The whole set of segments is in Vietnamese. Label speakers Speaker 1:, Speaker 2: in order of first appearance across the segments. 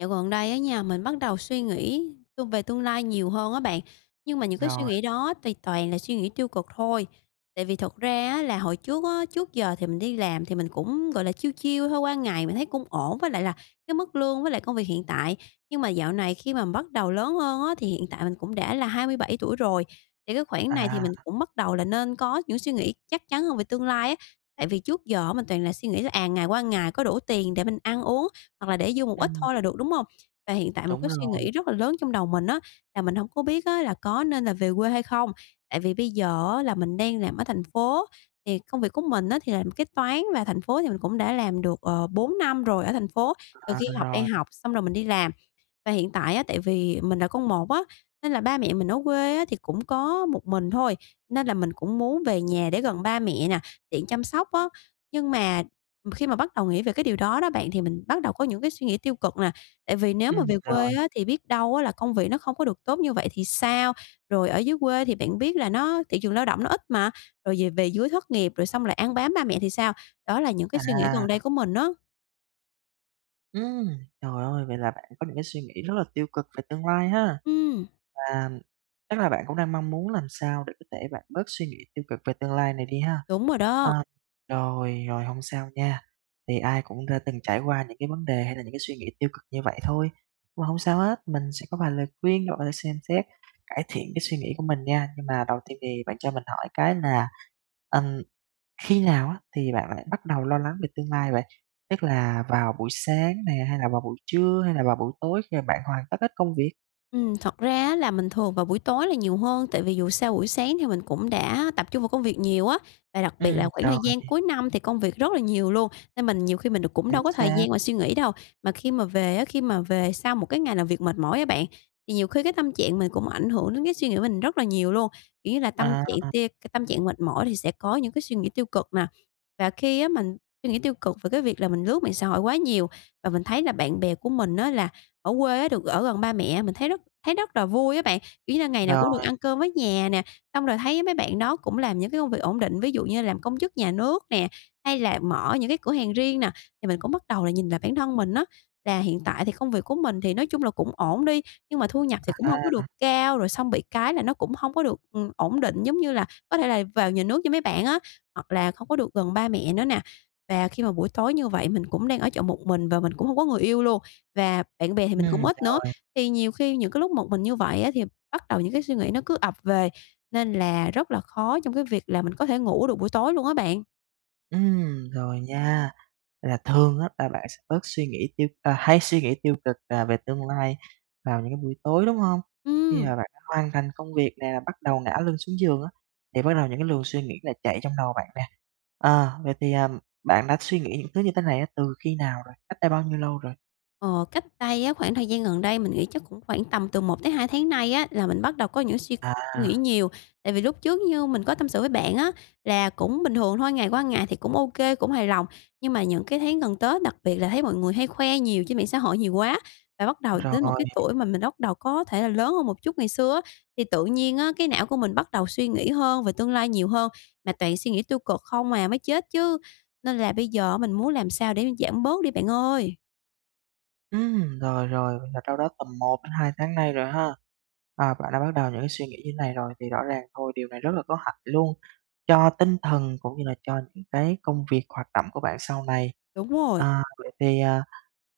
Speaker 1: Dạo gần đây á nha, mình bắt đầu suy nghĩ, ơ, về tương lai nhiều hơn á bạn, nhưng mà những cái suy
Speaker 2: Rồi.
Speaker 1: nghĩ đó thì toàn là suy nghĩ tiêu cực thôi. Tại vì thật ra á là hồi trước á, trước giờ thì mình đi làm thì mình cũng, gọi là, chill chill thôi, qua ngày mình thấy cũng ổn với lại là cái mức lương với lại công việc hiện tại. Nhưng mà dạo này khi mà bắt đầu lớn hơn á, thì hiện tại mình cũng đã là 27 tuổi rồi, thì cái khoảng này thì mình
Speaker 2: À.
Speaker 1: cũng bắt đầu là nên có những suy nghĩ chắc chắn hơn về tương lai á. Tại vì trước giờ mình toàn là suy nghĩ là, à, ngày qua ngày có đủ tiền để mình ăn uống, hoặc là để dư một ít
Speaker 2: Ừm.
Speaker 1: thôi là được, đúng hông? Và hiện tại một
Speaker 2: Đúng
Speaker 1: cái suy
Speaker 2: rồi.
Speaker 1: nghĩ rất là lớn trong đầu mình á là mình hổng có biết á là có nên là về quê hay không? Tại vì bây giờ á là mình đang làm ở thành phố thì công việc của mình á thì làm kế toán, và thành phố thì mình cũng đã làm được, ờ, 4 năm rồi ở thành phố, từ
Speaker 2: À,
Speaker 1: khi học đại
Speaker 2: rồi.
Speaker 1: học xong rồi mình đi làm. Và hiện tại á tại vì mình là con một á, nên là ba mẹ mình ở quê á thì cũng có một mình thôi, nên là mình cũng muốn về nhà để gần ba mẹ nè, tiện chăm sóc á. Nhưng mà khi mà bắt đầu nghĩ về cái điều đó đó bạn, thì mình bắt đầu có những cái suy nghĩ tiêu cực nè, tại vì nếu mà
Speaker 2: Ừm,
Speaker 1: về
Speaker 2: rồi.
Speaker 1: quê á thì biết đâu á là công việc nó không có được tốt như vậy thì sao? Rồi ở dưới quê thì bạn biết là nó thị trường lao động nó ít mà, rồi về về dưới thất nghiệp rồi xong lại ăn bám ba mẹ thì sao? Đó là những cái suy nghĩ gần
Speaker 2: À.
Speaker 1: đây của mình á.
Speaker 2: Ừm, trời ơi, vậy là bạn có những cái suy nghĩ rất là tiêu cực về tương lai ha,
Speaker 1: Ừm.
Speaker 2: và chắc là bạn cũng đang mong muốn làm sao để có thể bạn bớt suy nghĩ tiêu cực về tương lai này đi ha.
Speaker 1: Đúng rồi
Speaker 2: Ờ,
Speaker 1: đó.
Speaker 2: rồi, rồi, hông sao nha, thì ai cũng đã từng trải qua những cái vấn đề hay là những cái suy nghĩ tiêu cực như vậy thôi, mà hông sao hết, mình sẽ có vài lời khuyên bạn có thể xem xét, cải thiện cái suy nghĩ của mình nha. Nhưng mà đầu tiên thì bạn cho mình hỏi cái là, ừm, khi nào á, thì bạn lại bắt đầu lo lắng về tương lai vậy? Tức là vào buổi sáng nè, hay là vào buổi trưa, hay là vào buổi tối khi mà bạn hoàn tất hết công việc?
Speaker 1: Ừm, thật ra á, là mình thường vào buổi tối là nhiều hơn tại vì dù sao buổi sáng thì mình cũng đã tập trung vào công việc nhiều á, và đặc biệt
Speaker 2: Ừm,
Speaker 1: là khoảng
Speaker 2: rồi.
Speaker 1: thời gian cuối năm thì công việc rất là nhiều luôn nên mình nhiều khi mình được cũng đâu
Speaker 2: Chính
Speaker 1: có thời
Speaker 2: xác.
Speaker 1: gian mà suy nghĩ đâu. Mà khi mà về á, khi mà về sau một cái ngày nào việc mệt mỏi á bạn, thì nhiều khi cái tâm trạng mình cũng ảnh hưởng đến cái suy nghĩ mình rất là nhiều luôn, kiểu như là, tâm trạng
Speaker 2: À.
Speaker 1: tia c tâm trạng mệt mỏi thì sẽ có những cái suy nghĩ tiêu cực nè. Và khi á, mình suy nghĩ tiêu cực về cái việc là mình lướt mạng xã hội quá nhiều, và mình thấy là bạn bè của mình á, là ở quê á, được ở gần ba mẹ mình thấy rất thấy rất là vui á bạn. Kiểu như là, ngày nào cũng được
Speaker 2: Rồi.
Speaker 1: ăn cơm với nhà nè, xong rồi thấy mấy bạn đó cũng làm những cái công việc ổn định, ví dụ như làm công chức nhà nước nè, hay là mở những cái cửa hàng riêng nè. Thì mình cũng bắt đầu nhìn lại bản thân mình á, là hiện tại thì công việc của mình thì nói chung là cũng ổn đi, nhưng mà thu nhập thì cũng hông có
Speaker 2: À.
Speaker 1: được cao, rồi xong bị cái là nó cũng hông có được, ừm, ổn định, giống như là, có thể là vào nhà nước như mấy bạn á, hoặc là không có được gần ba mẹ nữa nè. Và khi mà buổi tối như vậy mình cũng đang ở trọ một mình, và mình cũng hông có người yêu luôn, và bạn bè thì mình cũng
Speaker 2: Ừm,
Speaker 1: ít nữa.
Speaker 2: rồi.
Speaker 1: Thì nhiều khi những cái lúc một mình như vậy á, thì bắt đầu những cái suy nghĩ nó cứ ập về, nên là rất là khó trong cái việc là mình có thể ngủ được buổi tối luôn á bạn.
Speaker 2: Ừm, rồi nha, là thường á là bạn sẽ bớt suy nghĩ tiêu à, hay suy nghĩ tiêu cực là về tương lai vào những cái buổi tối, đúng hông? Khi
Speaker 1: Ừm.
Speaker 2: mà bạn đã hoàn thành công việc nè, bắt đầu ngả lưng xuống giường á, thì bắt đầu những cái luồng suy nghĩ lại chạy trong đầu bạn nè. Ờ, vậy thì, ờm, bạn đã suy nghĩ những thứ như thế này á, từ khi nào rồi, cách đây bao nhiêu lâu rồi?
Speaker 1: Ờ, cách đây á khoảng thời gian gần đây, mình nghĩ chắc cũng khoảng tầm từ 1 tới 2 tháng nay á là mình bắt đầu có những suy nghĩ
Speaker 2: À.
Speaker 1: nhiều. Tại vì lúc trước, như mình có tâm sự với bạn á là cũng bình thường thôi, ngày qua ngày thì cũng ô kê, cũng hài lòng. Nhưng mà những cái tháng gần Tết, đặc biệt là thấy mọi người hay khoe nhiều trên mạng xã hội nhiều quá, và bắt đầu đến một
Speaker 2: Rồi.
Speaker 1: cái tuổi mà mình bắt đầu có thể là lớn hơn một chút ngày xưa á, thì tự nhiên á cái não của mình bắt đầu suy nghĩ hơn về tương lai nhiều hơn, mà toàn suy nghĩ tiêu cực không à, mới chết chứ, nên là bây giờ mình muốn làm sao để giảm bớt đi bạn ơi.
Speaker 2: Ừm, rồi, rồi, là đâu đó tầm 1 đến 2 tháng nay rồi ha. Ờ, bạn đã bắt đầu những suy nghĩ như này rồi thì rõ ràng thôi, điều này rất là có hại luôn, cho tinh thần cũng như là cho những cái công việc, hoạt động của bạn sau này.
Speaker 1: Đúng rồi.
Speaker 2: À, vậy thì, ờ,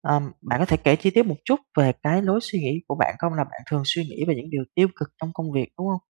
Speaker 2: ờm, bạn có thể kể chi tiết một chút về cái lối suy nghĩ của bạn không? Là bạn thường suy nghĩ về những điều tiêu cực trong công việc, đúng hông?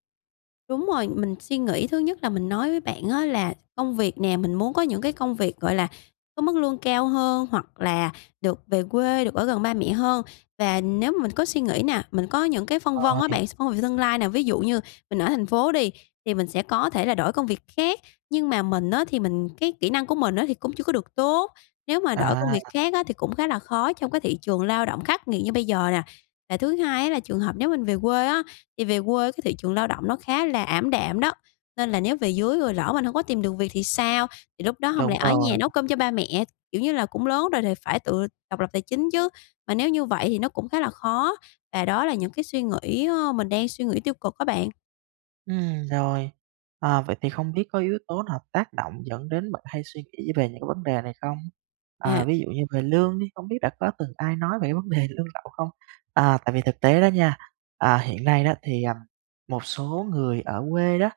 Speaker 1: Đúng rồi, mình suy nghĩ thứ nhất là mình nói với bạn á, là công việc nè, mình muốn có những cái công việc, gọi là, có mức lương cao hơn hoặc là được về quê, được ở gần ba mẹ hơn. Và nếu mình có suy nghĩ nè, mình có những cái phân vân á
Speaker 2: Ôi.
Speaker 1: bạn, s [unintelligible] tương lai nè, ví dụ như mình ở thành phố đi, thì mình sẽ có thể là đổi công việc khác. Nhưng mà mình á, thì mình cái kỹ năng của mình á, thì cũng chưa có được tốt, nếu mà đổi công
Speaker 2: À.
Speaker 1: việc khác á, thì cũng khá là khó trong cái thị trường lao động khắc nghiệt như bây giờ nè. Và thứ hai á, là trường hợp nếu mình về quê á, thì về quê cái thị trường lao động nó khá là ảm đạm đó, nên là nếu về dưới rồi lỡ mình hổng có tìm được việc thì sao? Thì lúc đó hông
Speaker 2: Đúng
Speaker 1: lẽ ở nhà
Speaker 2: rồi.
Speaker 1: nấu cơm cho ba mẹ? Kiểu như là, cũng lớn rồi thì phải tự độc lập tài chính chứ, mà nếu như vậy thì nó cũng khá là khó. Và đó là những cái suy nghĩ, ơ, mình đang suy nghĩ tiêu cực á bạn.
Speaker 2: Ừm, rồi, ờ, vậy thì không biết có yếu tố nào tác động dẫn đến bạn hay suy nghĩ về những cái vấn đề này không? À,
Speaker 1: À.
Speaker 2: ví dụ như về lương đi, hông biết đã có từng ai nói về cái vấn đề lương lậu không? À, tại vì thực tế đó nha, à, hiện nay đó thì, ừm, một số người ở quê đó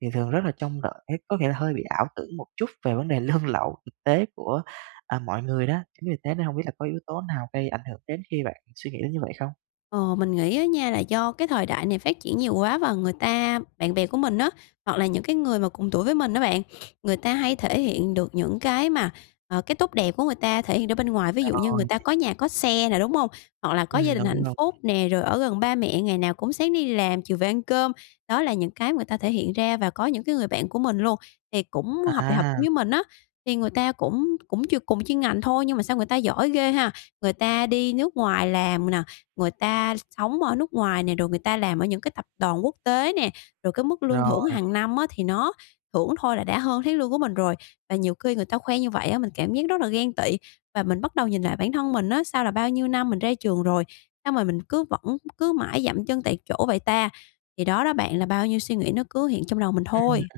Speaker 2: thì thường rất là trông đợi cái có nghĩa là hơi bị ảo tưởng một chút về vấn đề lương lậu thực tế của, à, mọi người đó. Chính vì thế nên hông biết là có yếu tố nào gây ảnh hưởng đến khi bạn suy nghĩ đến như vậy không?
Speaker 1: Ờ, mình nghĩ á nha là do cái thời đại này phát triển nhiều quá và người ta bạn bè của mình á, hoặc là những cái người mà cùng tuổi với mình á bạn, người ta hay thể hiện được những cái mà, ờ, cái tốt đẹp của người ta thể hiện ra bên ngoài, ví dụ như người
Speaker 2: Rồi.
Speaker 1: ta có nhà có xe nè, đúng hông? Hoặc là có gia
Speaker 2: Ừm,
Speaker 1: đình
Speaker 2: đúng,
Speaker 1: hạnh
Speaker 2: đúng.
Speaker 1: phúc nè, rồi ở gần ba mẹ ngày nào cũng sáng đi làm, chiều về ăn cơm, đó là những cái người ta thể hiện ra. Và có những cái người bạn của mình luôn, thì cũng học đại học chung
Speaker 2: À.
Speaker 1: với mình á, thì người ta cũng cũng ch cùng ngành thôi nhưng mà sao người ta giỏi ghê ha. Người ta đi nước ngoài làm nè, người ta sống ở nước ngoài nè, rồi người ta làm ở những cái tập đoàn quốc tế nè, rồi cái mức lương thưởng
Speaker 2: Rồi.
Speaker 1: hàng năm á thì nó thưởng thôi là đã hơn tháng lương của mình rồi. Và nhiều khi người ta khoe như vậy á mình cảm giác rất là ghen tị và mình bắt đầu nhìn lại bản thân mình á, sao là bao nhiêu năm mình ra trường rồi, sao mà mình cứ vẫn cứ mãi giậm chân tại chỗ vậy ta? Thì đó đó bạn là bao nhiêu suy nghĩ nó cứ hiện trong đầu mình
Speaker 2: Ừm.
Speaker 1: thôi.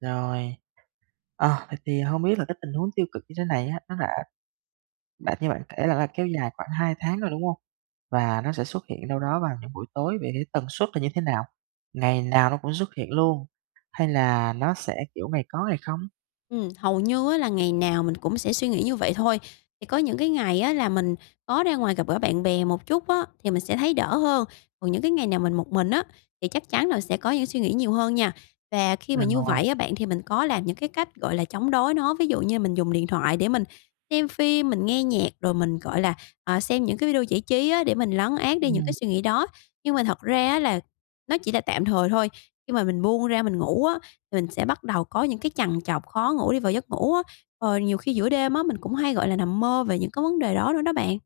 Speaker 2: Rồi, ờ, vậy thì hông biết là cái tình huống tiêu cực như thế này á, nó đã đã như bạn kể là là kéo dài khoảng 2 tháng rồi, đúng hông? Và nó sẽ xuất hiện đâu đó vào những buổi tối vậy thì tần suất là như thế nào? Ngày nào nó cũng xuất hiện luôn hay là nó sẽ, kiểu, ngày có ngày không?
Speaker 1: Ừm, hầu như á, là ngày nào mình cũng sẽ suy nghĩ như vậy thôi. Thì có những cái ngày á, là mình có ra ngoài gặp gỡ bạn bè một chút á, thì mình sẽ thấy đỡ hơn. Còn những cái ngày nào mình một mình á, thì chắc chắn là sẽ có những suy nghĩ nhiều hơn nha. Và khi
Speaker 2: À,
Speaker 1: mà như
Speaker 2: rồi.
Speaker 1: vậy á, bạn, thì mình có làm những cái cách, gọi là, chống đối nó. Ví dụ như là mình dùng điện thoại để mình xem phim, mình nghe nhạc, rồi mình, gọi là, à, xem những cái video giải trí á, để mình lấn át đi những cái
Speaker 2: Ừm.
Speaker 1: suy nghĩ đó. Nhưng mà thật ra á là nó chỉ là tạm thời thôi, khi mà mình buông ra mình ngủ á, thì mình sẽ bắt đầu có những cái trằn trọc, khó ngủ đi vào giấc ngủ á. Ờ, nhiều khi giữa đêm á, mình cũng hay, gọi là, nằm mơ về những cái vấn đề đó nữa đó bạn.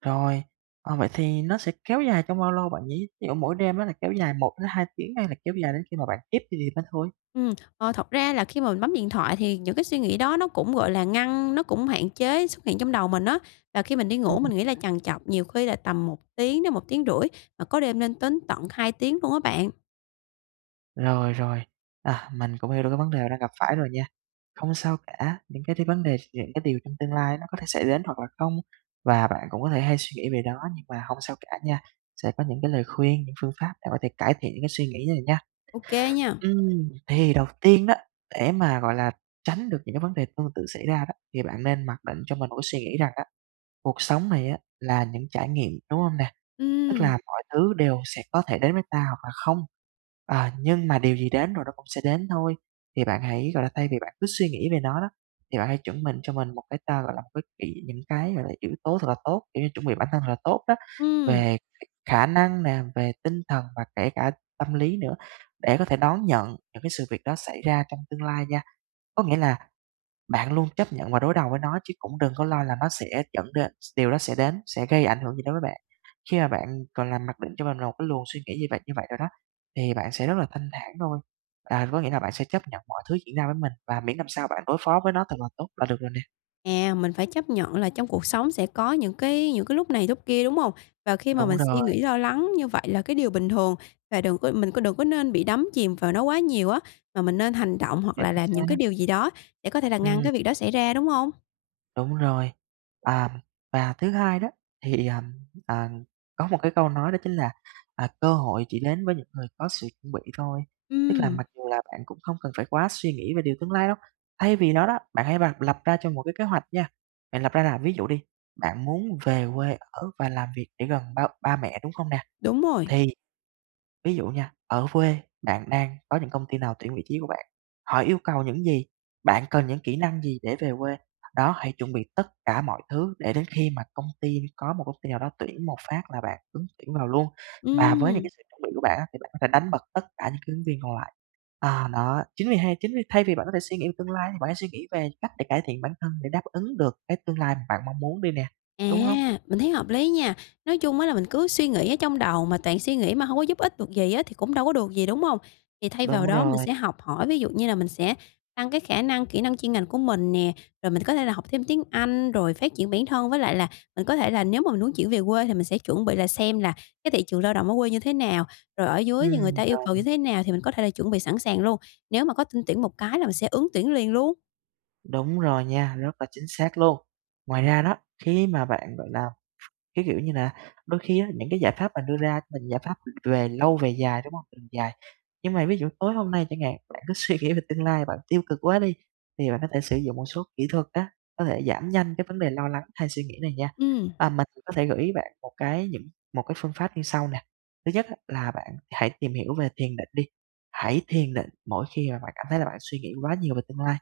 Speaker 2: Rồi, ờ, vậy thì nó sẽ kéo dài trong bao lâu, bạn nhỉ? Thí dụ mỗi đêm á là kéo dài 1 tới 2 tiếng, hay là kéo dài đến khi mà bạn thiếp đi thì mới thôi?
Speaker 1: Ừm, ờ, thật ra là khi mà mình bấm điện thoại thì những cái suy nghĩ đó nó cũng, gọi là, ngăn nó cũng hạn chế xuất hiện trong đầu mình á. Và khi mình đi ngủ,
Speaker 2: Ừm.
Speaker 1: mình nghĩ là trằn trọc nhiều khi là tầm 1 tiếng đến 1,5 tiếng, mà có đêm nên đến tận 2 tiếng luôn á bạn.
Speaker 2: Rồi, rồi, à, mình cũng hiểu được cái vấn đề đang gặp phải rồi nha. Hông sao cả, những cái thi vấn đề những cái điều trong tương lai nó có thể xảy đến hoặc là không, và bạn cũng có thể hay suy nghĩ về đó, nhưng mà hông sao cả nha, sẽ có những cái lời khuyên, những phương pháp để có thể cải thiện những cái suy nghĩ này nha.
Speaker 1: OK nha.
Speaker 2: Ừm, thì đầu tiên đó, để mà, gọi là, tránh được những cái vấn đề tương tự xảy ra đó, thì bạn nên mặc định cho mình một cái suy nghĩ rằng á, cuộc sống này á, là những trải nghiệm, đúng hông nè? Tức là
Speaker 1: Ừm.
Speaker 2: mọi thứ đều sẽ có thể đến với ta hoặc là không, à, nhưng mà điều gì đến rồi nó cũng sẽ đến thôi. Thì bạn hãy, gọi là, thay vì bạn cứ suy nghĩ về nó đó, thì bạn hãy chuẩn mình cho mình một cái ta, gọi là, một cái kỹ những cái, gọi là, yếu tố thật là tốt, kiểu như chuẩn bị bản thân thật là tốt đó.
Speaker 1: Ừm.
Speaker 2: Về khả năng nè, về tinh thần và kể cả tâm lý nữa, để có thể đón nhận những cái sự việc đó xảy ra trong tương lai nha. Có nghĩa là bạn luôn chấp nhận và đối đầu với nó, chứ cũng đừng có lo là nó sẽ dẫn đến s điều đó sẽ đến, sẽ gây ảnh hưởng gì đối với bạn. Khi mà bạn còn làm mặc định cho mình là một cái luồng suy nghĩ như vậy, như vậy rồi đó, thì bạn sẽ rất là thanh thản thôi. À, thì có nghĩa là bạn sẽ chấp nhận mọi thứ diễn ra với mình, và miễn làm sao bạn đối phó với nó thật là tốt là được rồi nè.
Speaker 1: À, mình phải chấp nhận là trong cuộc sống sẽ có những cái những cái lúc này lúc kia, đúng hông? Và khi mà
Speaker 2: Đúng
Speaker 1: mình suy
Speaker 2: rồi.
Speaker 1: nghĩ, lo lắng như vậy là cái điều bình thường và đừng có mình có đừng có nên bị đắm chìm vào nó quá nhiều á, mà mình nên hành động hoặc
Speaker 2: Chính
Speaker 1: là làm những
Speaker 2: xác.
Speaker 1: cái điều gì đó để có thể là ngăn
Speaker 2: Ừm.
Speaker 1: cái việc đó xảy ra, đúng hông?
Speaker 2: Đúng rồi, à, và thứ hai đó, thì, à, à, có một cái câu nói đó chính là, à, cơ hội chỉ đến với những người có sự chuẩn bị thôi, tức là
Speaker 1: Ừm.
Speaker 2: mặc dù là bạn cũng hông cần phải quá suy nghĩ về điều tương lai đâu, thay vì đó đó, bạn hãy [unintelligible] lập ra cho một cái kế hoạch nha. Bạn lập ra là ví dụ đi, bạn muốn về quê ở và làm việc để gần ba ba mẹ, đúng không nè?
Speaker 1: Đúng rồi.
Speaker 2: Thì ví dụ nha, ở quê bạn đang có những công ty nào tuyển vị trí của bạn, họ yêu cầu những gì, bạn cần những kỹ năng gì để về quê? Đó, hãy chuẩn bị tất cả mọi thứ để đến khi mà công ty có một công ty nào đó tuyển một phát là bạn ứng tuyển vào luôn, và với những cái
Speaker 1: Ừm.
Speaker 2: sự chuẩn bị của bạn á thì bạn có thể đánh bật tất cả những cái ứng viên còn lại. À đó, chính vì hay chính vì thay vì bạn có thể suy nghĩ về tương lai thì bạn hãy suy nghĩ về cách để cải thiện bản thân, để đáp ứng được cái tương lai bạn mong muốn đi nè, đúng hông?
Speaker 1: À! Mình thấy hợp lý nha, nói chung á là mình cứ suy nghĩ ở trong đầu mà toàn suy nghĩ mà hông có giúp ích được gì á thì cũng đâu có được gì, đúng hông? Thì thay vào
Speaker 2: Đúng
Speaker 1: đó mình
Speaker 2: rồi.
Speaker 1: sẽ học hỏi, ví dụ như là mình sẽ tăng cái khả năng kỹ năng chuyên ngành của mình nè, rồi mình có thể là học thêm tiếng Anh rồi phát triển bản thân. Với lại là mình có thể là nếu mà mình muốn chuyển về quê, thì mình sẽ chuẩn bị là xem là cái thị trường lao động ở quê như thế nào, rồi ở dưới thì người
Speaker 2: Ừm,
Speaker 1: ta yêu cầu như
Speaker 2: [unintelligible]
Speaker 1: thế nào thì mình có thể là chuẩn bị sẵn sàng luôn. Nếu mà có tin tuyển một cái là mình sẽ ứng tuyển liền luôn.
Speaker 2: Đúng rồi nha, rất là chính xác luôn. Ngoài ra đó, khi mà bạn, gọi là, cái kiểu như là, đôi khi á những cái giải pháp mà đưa ra mình giải pháp, ừm, về lâu về dài, đúng hông? Mình dài. Nhưng mà ví dụ tối hôm nay chẳng hạn, bạn cứ suy nghĩ về tương lai, bạn tiêu cực quá đi, thì bạn có thể sử dụng một số kỹ thuật á, có thể giảm nhanh cái vấn đề lo lắng hay suy nghĩ này nha,
Speaker 1: Ừm.
Speaker 2: và mình có thể gửi ý bạn một cái những một cái phương pháp như sau nè. Thứ nhất á, là bạn hãy tìm hiểu về thiền định đi, hãy thiền định mỗi khi mà bạn cảm thấy là bạn suy nghĩ quá nhiều về tương lai,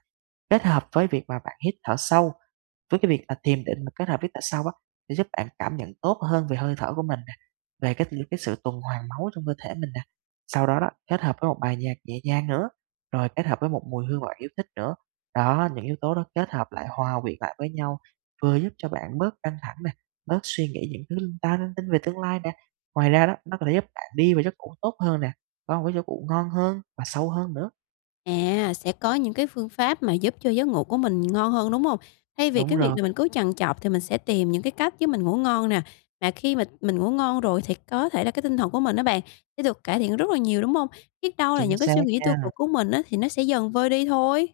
Speaker 2: kết hợp với việc mà bạn hít thở sâu. Với cái việc là thiền định mà kết hợp hít thở sâu á, sẽ giúp bạn cảm nhận tốt hơn về hơi thở của mình nè, về cái t cái sự tuần hoàn máu trong cơ thể mình nè, sau đó đó, kết hợp với một bài nhạc nhẹ nhàng nữa, rồi kết hợp với một mùi hương mà bạn yêu thích nữa. Đó, những yếu tố đó kết hợp lại hòa quyện lại với nhau, vừa giúp cho bạn bớt căng thẳng nè, bớt suy nghĩ những thứ linh ta linh tinh về tương lai nè. Ngoài ra đó, nó có thể giúp bạn đi vào giấc ngủ tốt hơn nè, có một cái giấc ngủ ngon hơn và sâu hơn nữa.
Speaker 1: À, sẽ có những cái phương pháp mà giúp cho giấc ngủ của mình ngon hơn, đúng hông? Thay vì
Speaker 2: Đúng
Speaker 1: cái việc
Speaker 2: rồi.
Speaker 1: là mình cứ trằn trọc thì mình sẽ tìm những cái cách giúp mình ngủ ngon nè, mà khi mà mình ngủ ngon rồi thì có thể là cái tinh thần của mình á bạn, sẽ được cải thiện rất là nhiều, đúng hông? Biết đâu là
Speaker 2: Chính
Speaker 1: những cái
Speaker 2: xác
Speaker 1: suy nghĩ tiêu
Speaker 2: nha.
Speaker 1: cực của mình á, thì nó sẽ dần vơi đi thôi.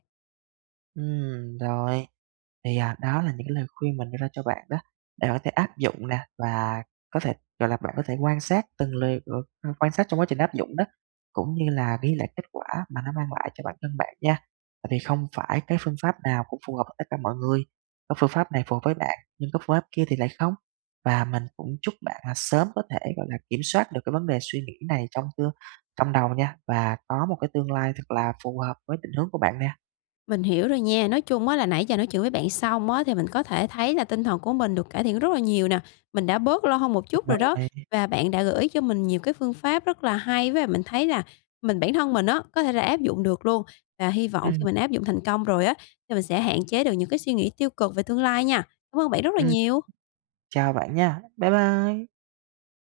Speaker 2: Ừm, rồi, thì, à, đó là những cái lời khuyên mình đưa ra cho bạn đó, để hỏi thể áp dụng nè, và có thể, gọi là, bạn có thể quan sát từng lời, ờ, a, quan sát trong quá trình áp dụng đó, cũng như là ghi lại kết quả mà nó mang lại cho bản thân bạn nha. Tại vì không phải cái phương pháp nào cũng phù hợp với tất cả mọi người, có phương pháp này phù hợp với bạn, nhưng có phương pháp kia thì lại không. Và mình cũng chúc bạn là sớm có thể, gọi là, kiểm soát được cái vấn đề suy nghĩ này trong tương trong đầu nha, và có một cái tương lai thật là phù hợp với định hướng của bạn nè.
Speaker 1: Mình hiểu rồi nha, nói chung á là nãy giờ nói chuyện với bạn xong á, thì mình có thể thấy là tinh thần của mình được cải thiện rất là nhiều nè, mình đã bớt lo hơn một
Speaker 2: Ừm,
Speaker 1: chút rồi
Speaker 2: rồi
Speaker 1: đó
Speaker 2: bạn nè.
Speaker 1: và bạn đã gửi cho mình nhiều cái phương pháp rất là hay. Với lại mình thấy là mình bản thân mình á, có thể là áp dụng được luôn, và hy vọng
Speaker 2: Ừm.
Speaker 1: khi mình áp dụng thành công rồi á, thì mình sẽ hạn chế được những cái suy nghĩ tiêu cực về tương lai nha. Cảm ơn bạn rất là
Speaker 2: Ừm.
Speaker 1: nhiều.
Speaker 2: Chào bạn nha. Bye bye.